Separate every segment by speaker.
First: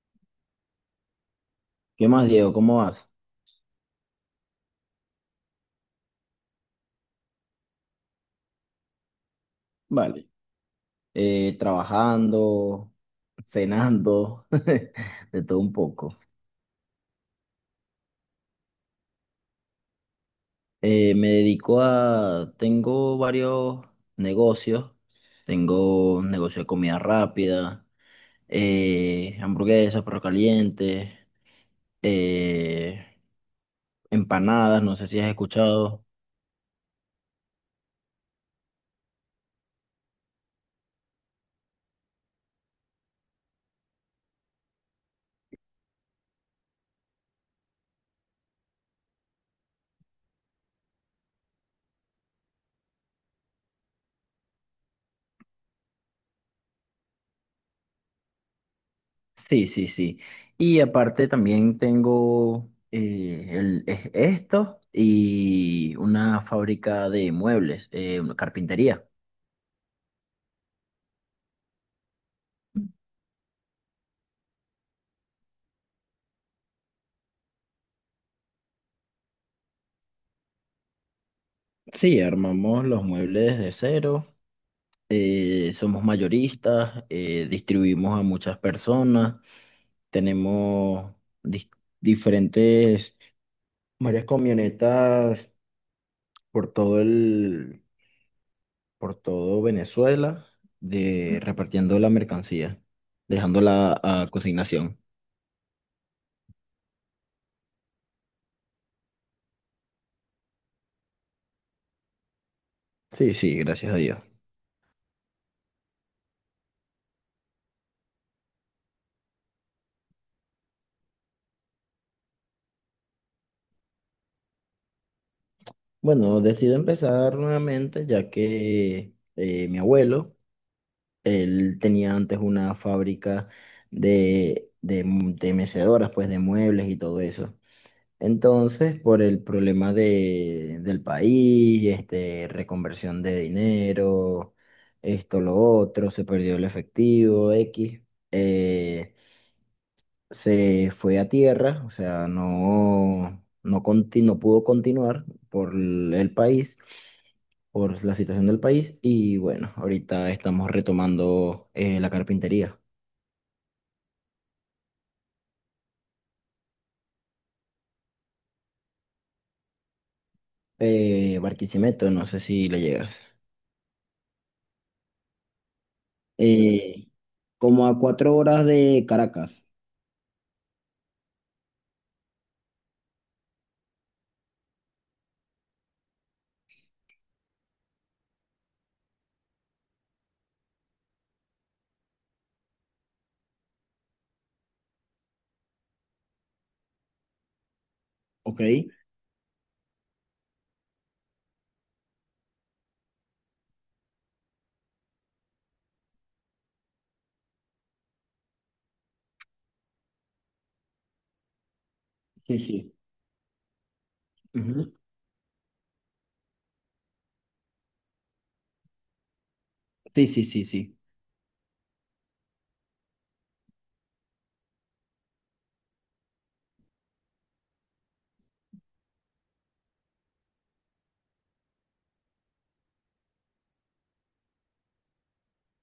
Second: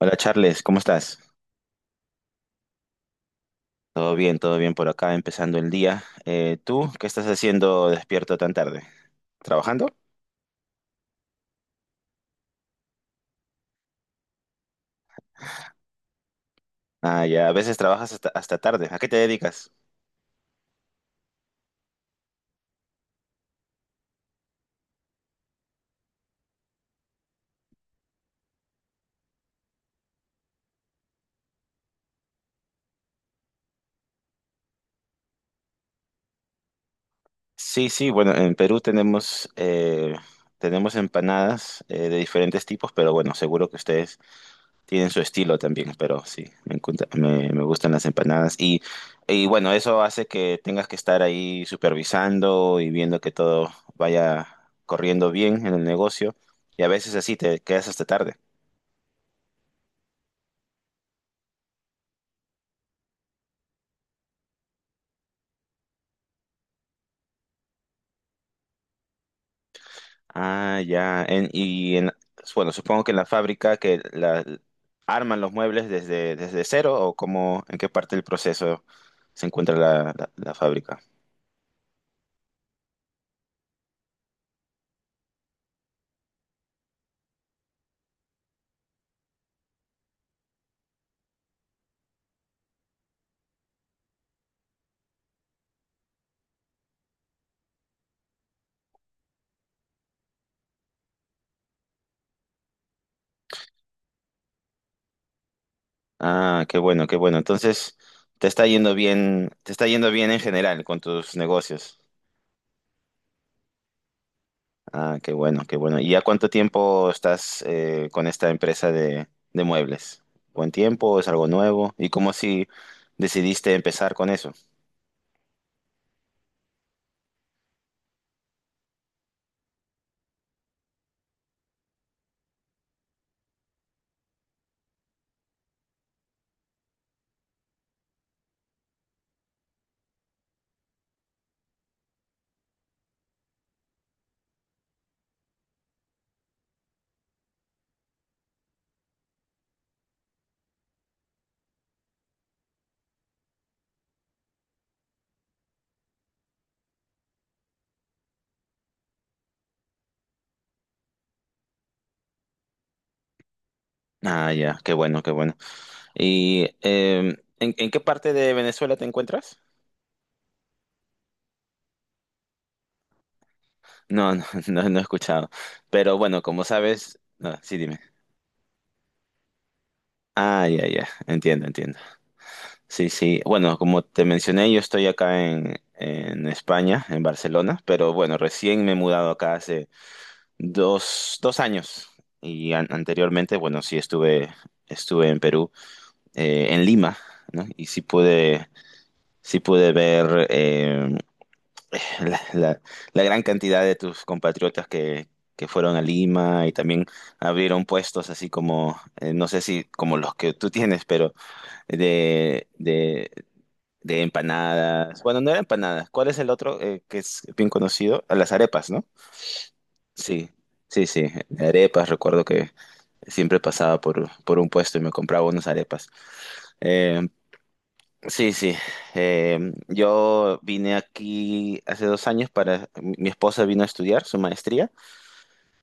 Speaker 1: Hola Charles, ¿cómo estás?
Speaker 2: ¿Qué más, Diego? ¿Cómo vas?
Speaker 1: Todo bien por acá, empezando el día. ¿Tú qué estás haciendo despierto tan tarde? ¿Trabajando?
Speaker 2: Vale. Trabajando, cenando, de todo un poco.
Speaker 1: Ah, ya, a veces trabajas hasta tarde. ¿A qué te dedicas?
Speaker 2: Me dedico a... Tengo varios negocios. Tengo un negocio de comida rápida, hamburguesas, perros calientes, eh, empanadas, no sé si has escuchado.
Speaker 1: Sí, sí, bueno, en Perú tenemos, tenemos empanadas de diferentes tipos, pero bueno, seguro que ustedes tienen su estilo también, pero sí, me, me gustan las empanadas. Y bueno, eso hace que tengas que estar ahí supervisando y viendo que todo vaya corriendo bien en el negocio. Y a veces así te quedas hasta tarde.
Speaker 2: Sí, sí, sí. Y aparte también tengo esto y una fábrica de muebles, una carpintería.
Speaker 1: Ah, ya. En, bueno, supongo que en la fábrica que la, arman los muebles desde cero, o cómo, en qué parte del proceso se encuentra la, la fábrica.
Speaker 2: Sí, armamos los muebles de cero, somos mayoristas, distribuimos a muchas personas, tenemos dis- diferentes, varias camionetas por todo el, por todo Venezuela, de, repartiendo la mercancía, dejándola a consignación.
Speaker 1: Ah, qué bueno, qué bueno. Entonces, te está yendo bien, te está yendo bien en general con tus negocios.
Speaker 2: Sí, sí, gracias a Dios.
Speaker 1: Ah, qué bueno, qué bueno. ¿Y ya cuánto tiempo estás con esta empresa de muebles? ¿Buen tiempo? ¿Es algo nuevo? ¿Y cómo si decidiste empezar con eso?
Speaker 2: Bueno, decido empezar nuevamente ya que mi abuelo, él tenía antes una fábrica de mecedoras, pues de muebles y todo eso. Entonces, por el problema del país, este, reconversión de dinero, esto, lo otro, se perdió el efectivo, X. eh, Se fue a tierra, o sea, no pudo continuar por el país, por la situación del país, y bueno, ahorita estamos retomando la carpintería.
Speaker 1: Ah, ya, qué bueno, qué bueno. ¿Y en qué parte de Venezuela te encuentras?
Speaker 2: Barquisimeto, no sé si le llegas.
Speaker 1: No, no, no, no he escuchado. Pero bueno, como
Speaker 2: Eh,
Speaker 1: sabes, no, sí,
Speaker 2: como a
Speaker 1: dime.
Speaker 2: 4 horas de Caracas,
Speaker 1: Ah, ya, ya, entiendo, entiendo. Sí, sí. Bueno, como te mencioné, yo estoy acá en España, en Barcelona, pero bueno, recién me he mudado acá hace dos, dos años y anteriormente, bueno, sí estuve, estuve en Perú, en Lima, ¿no? Y
Speaker 2: ¿ok?
Speaker 1: sí pude ver la, la gran cantidad de tus compatriotas que fueron a Lima y también abrieron puestos así como, no sé si como los que tú tienes, pero
Speaker 2: Sí,
Speaker 1: de,
Speaker 2: sí.
Speaker 1: de de
Speaker 2: Ujú.
Speaker 1: empanadas. Bueno, no era empanadas. ¿Cuál es el otro que es bien conocido? Ah, las arepas, ¿no?
Speaker 2: Sí, sí,
Speaker 1: Sí,
Speaker 2: sí, sí,
Speaker 1: sí, sí. Arepas, recuerdo que siempre pasaba por un puesto y me compraba unas arepas. Eh, sí, sí. Eh, yo vine aquí hace dos años para... Mi esposa vino a estudiar su maestría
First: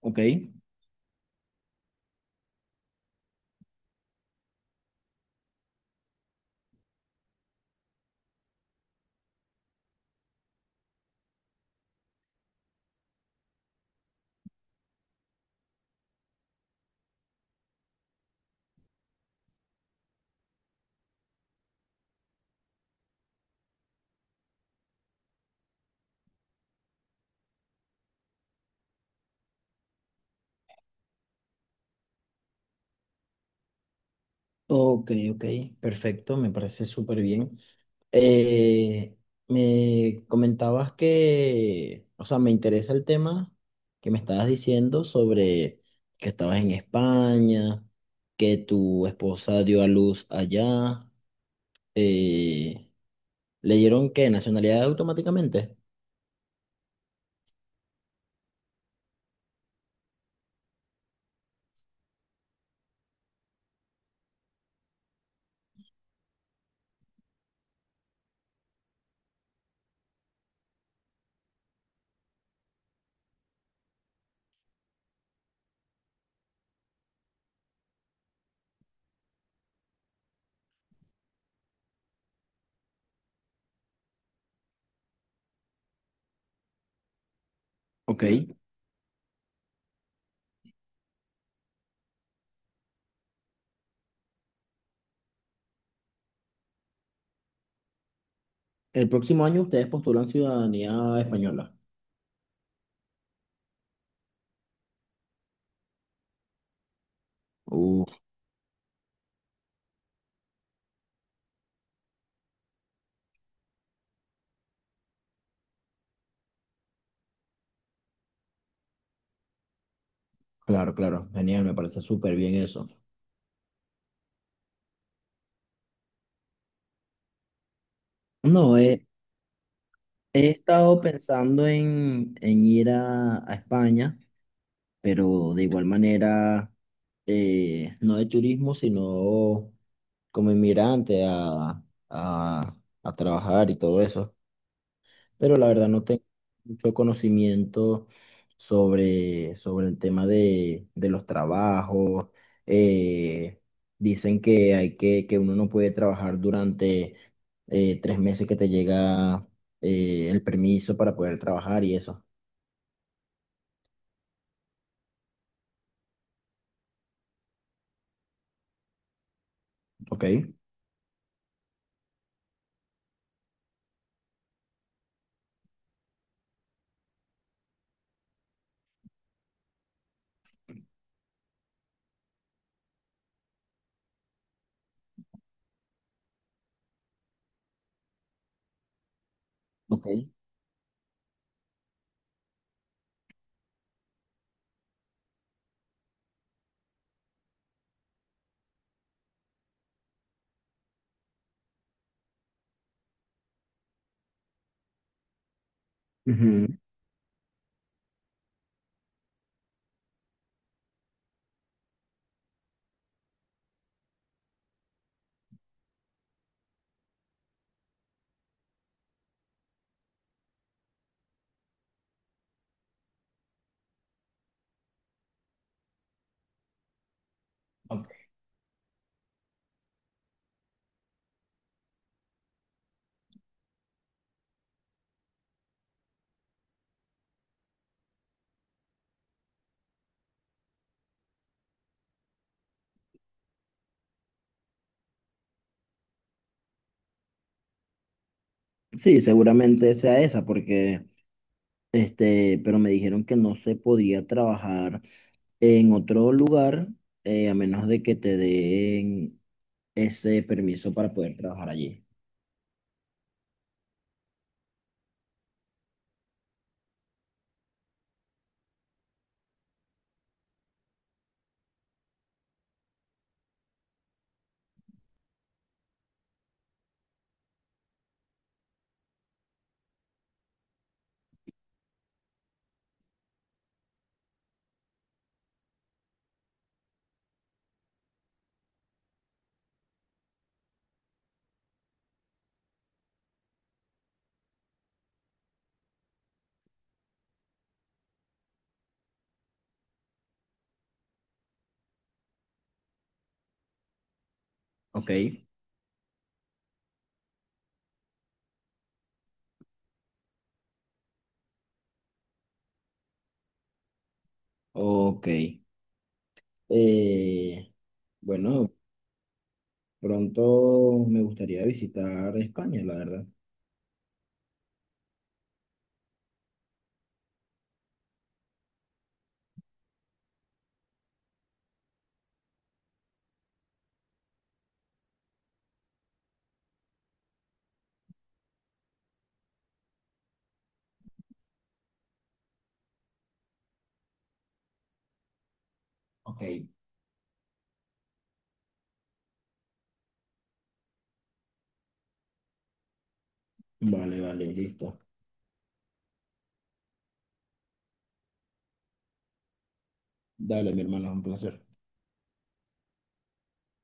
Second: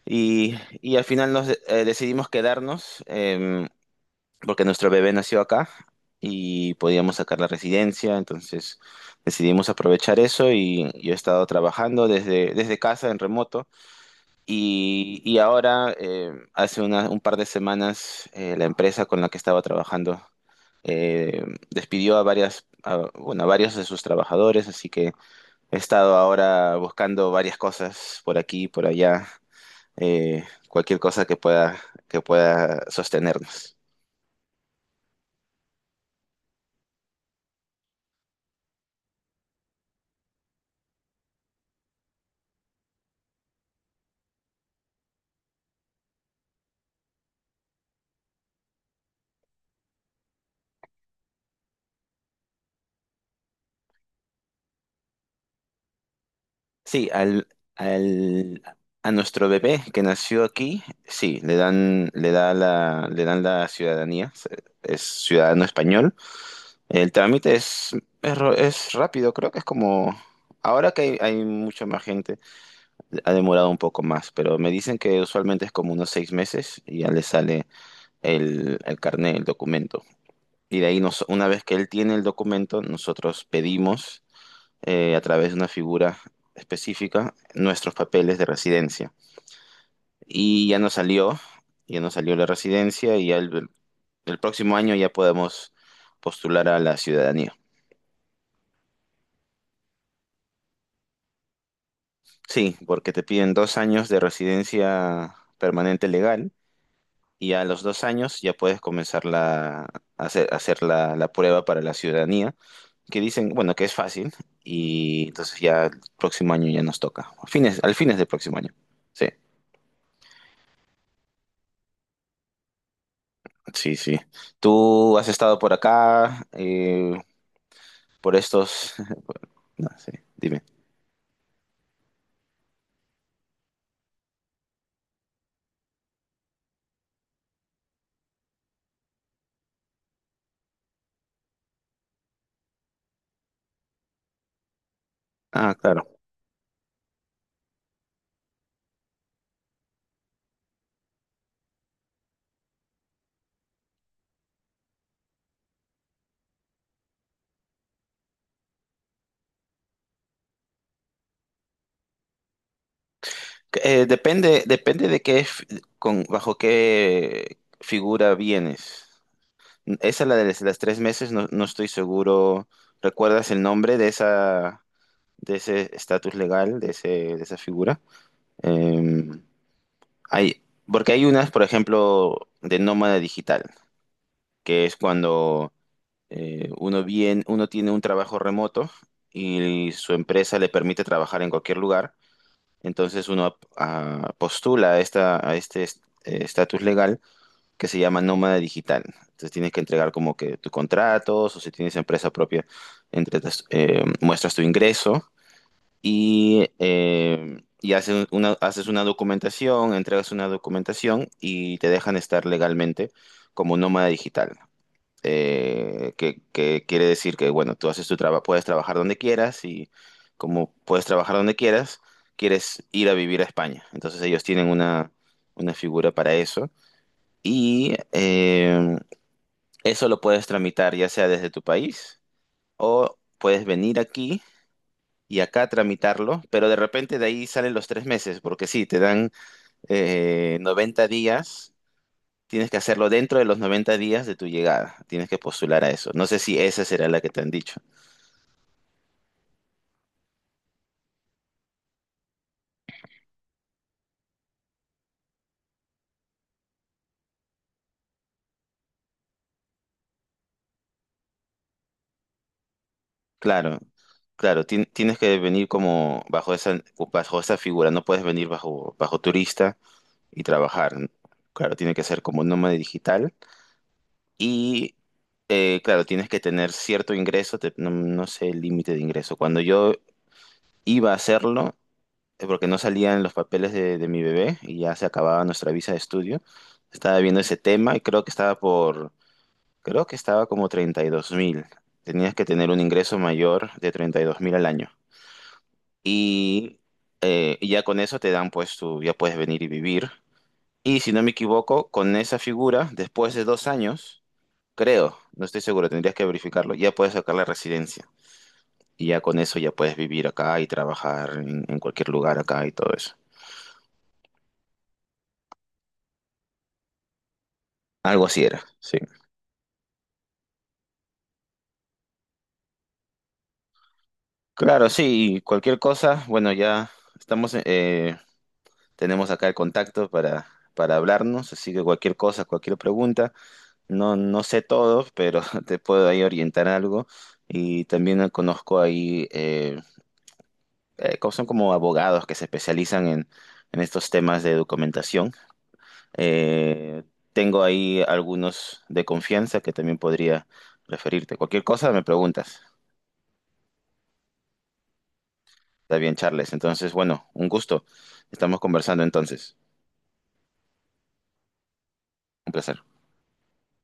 Speaker 2: ok.
Speaker 1: y, y al final nos decidimos quedarnos. Porque nuestro bebé nació acá y podíamos sacar la residencia, entonces decidimos aprovechar eso y yo he estado trabajando desde casa en remoto y ahora hace un par de semanas la empresa con la que estaba trabajando eh, despidió a bueno, a varios de sus trabajadores, así que he estado ahora buscando varias cosas por aquí y por allá, cualquier cosa que pueda sostenernos.
Speaker 2: Ok, ok, perfecto, me parece súper bien. Eh, Me comentabas que, o sea, me interesa el tema que me estabas diciendo sobre que estabas en España, que tu esposa dio a luz allá. eh, ¿Le dieron qué? ¿Nacionalidad automáticamente?
Speaker 1: Sí, al, al, a nuestro bebé que nació aquí, sí, le dan, le da la, le dan la ciudadanía, es ciudadano español. El trámite es, es rápido, creo que es como, ahora que hay mucha más gente, ha demorado un poco más, pero me dicen que usualmente es como unos seis meses y ya le sale el carnet, el documento. Y de ahí nos, una vez que él tiene el documento, nosotros pedimos a través de una figura específica nuestros
Speaker 2: Ok.
Speaker 1: papeles de residencia. Y ya nos salió la residencia y ya el próximo año ya podemos postular a la ciudadanía.
Speaker 2: El próximo año ustedes postulan ciudadanía española.
Speaker 1: Sí, porque te piden dos años de residencia permanente legal y a los dos
Speaker 2: Uf,
Speaker 1: años ya puedes comenzar la, a hacer la, la prueba para la ciudadanía, que dicen, bueno, que es fácil y entonces ya el próximo año ya nos toca, a fines, al fines del próximo año. Sí.
Speaker 2: claro, claro, genial, me parece súper bien eso.
Speaker 1: Sí, sí. ¿Tú has estado por acá, por
Speaker 2: No,
Speaker 1: estos? No sé,
Speaker 2: he
Speaker 1: dime.
Speaker 2: estado pensando en ir a España, pero de igual manera, no de turismo, sino como inmigrante a, a trabajar y todo eso, pero la
Speaker 1: Ah,
Speaker 2: verdad no
Speaker 1: claro.
Speaker 2: tengo mucho conocimiento sobre el tema de los trabajos. Eh, Dicen que hay que uno no puede trabajar durante 3 meses que te llega el permiso para poder trabajar y eso.
Speaker 1: Depende, depende de qué, con, bajo qué figura vienes.
Speaker 2: Ok.
Speaker 1: Esa, la de las tres meses, no, no estoy seguro. ¿Recuerdas el nombre de esa, de ese estatus legal, de ese, de esa figura? Eh, hay, porque hay unas, por ejemplo, de nómada digital, que es cuando uno bien, uno tiene un trabajo remoto y
Speaker 2: Ok.
Speaker 1: su empresa le permite trabajar en cualquier lugar. Entonces postula a esta, a este estatus legal que se llama nómada digital. Entonces tienes que entregar como que tus contratos o si tienes empresa propia, entregas, muestras tu ingreso
Speaker 2: Ujú.
Speaker 1: y haces una documentación, entregas una documentación y te dejan estar legalmente como nómada digital que quiere decir que, bueno, tú haces tu trabajo, puedes trabajar donde quieras y como puedes trabajar donde quieras, quieres ir a vivir a España. Entonces ellos tienen una figura para eso y
Speaker 2: Ok.
Speaker 1: eso lo puedes tramitar ya sea desde tu país o puedes venir aquí. Y acá tramitarlo, pero de repente de ahí salen los tres meses, porque sí, te dan 90 días. Tienes que hacerlo dentro de los 90 días de tu llegada. Tienes que postular a eso. No sé si esa será la que te han dicho.
Speaker 2: Sí, seguramente sea esa, porque este, pero me dijeron que no se podía trabajar en otro lugar a menos de que te den ese permiso para poder trabajar allí.
Speaker 1: Claro, claro, tienes que venir como bajo esa figura. No puedes venir bajo, bajo turista y trabajar, ¿no? Claro, tiene que ser como nómada digital. Y claro, tienes que tener cierto ingreso. No, no sé el límite de ingreso. Cuando yo iba a hacerlo, porque no salían los papeles de mi bebé y ya se acababa nuestra visa de estudio, estaba viendo ese tema y creo que estaba por... Creo que estaba como 32.000. Tenías que tener un ingreso mayor de 32.000 al año. Y, y ya con eso te dan, pues tú ya puedes venir y vivir. Y si no me equivoco, con esa figura, después de dos años,
Speaker 2: Ok,
Speaker 1: creo, no estoy seguro, tendrías que verificarlo, ya puedes sacar la residencia. Y ya con eso ya puedes vivir acá y trabajar en cualquier lugar acá y todo eso.
Speaker 2: ok. Eh,
Speaker 1: Algo así era,
Speaker 2: bueno,
Speaker 1: sí.
Speaker 2: pronto me gustaría visitar España, la verdad.
Speaker 1: Claro, sí, y cualquier cosa, bueno, ya estamos, tenemos acá el contacto para hablarnos, así que cualquier cosa, cualquier pregunta, no, no sé todo, pero te puedo ahí orientar algo. Y también conozco ahí, son como abogados que se especializan en estos temas de documentación.
Speaker 2: Ok.
Speaker 1: Eh, tengo ahí algunos de confianza que también podría referirte. Cualquier cosa me preguntas.
Speaker 2: Vale, vale, listo.
Speaker 1: Está bien, Charles. Entonces, bueno, un gusto. Estamos conversando entonces.
Speaker 2: Dale, mi hermano, un placer.
Speaker 1: Un placer.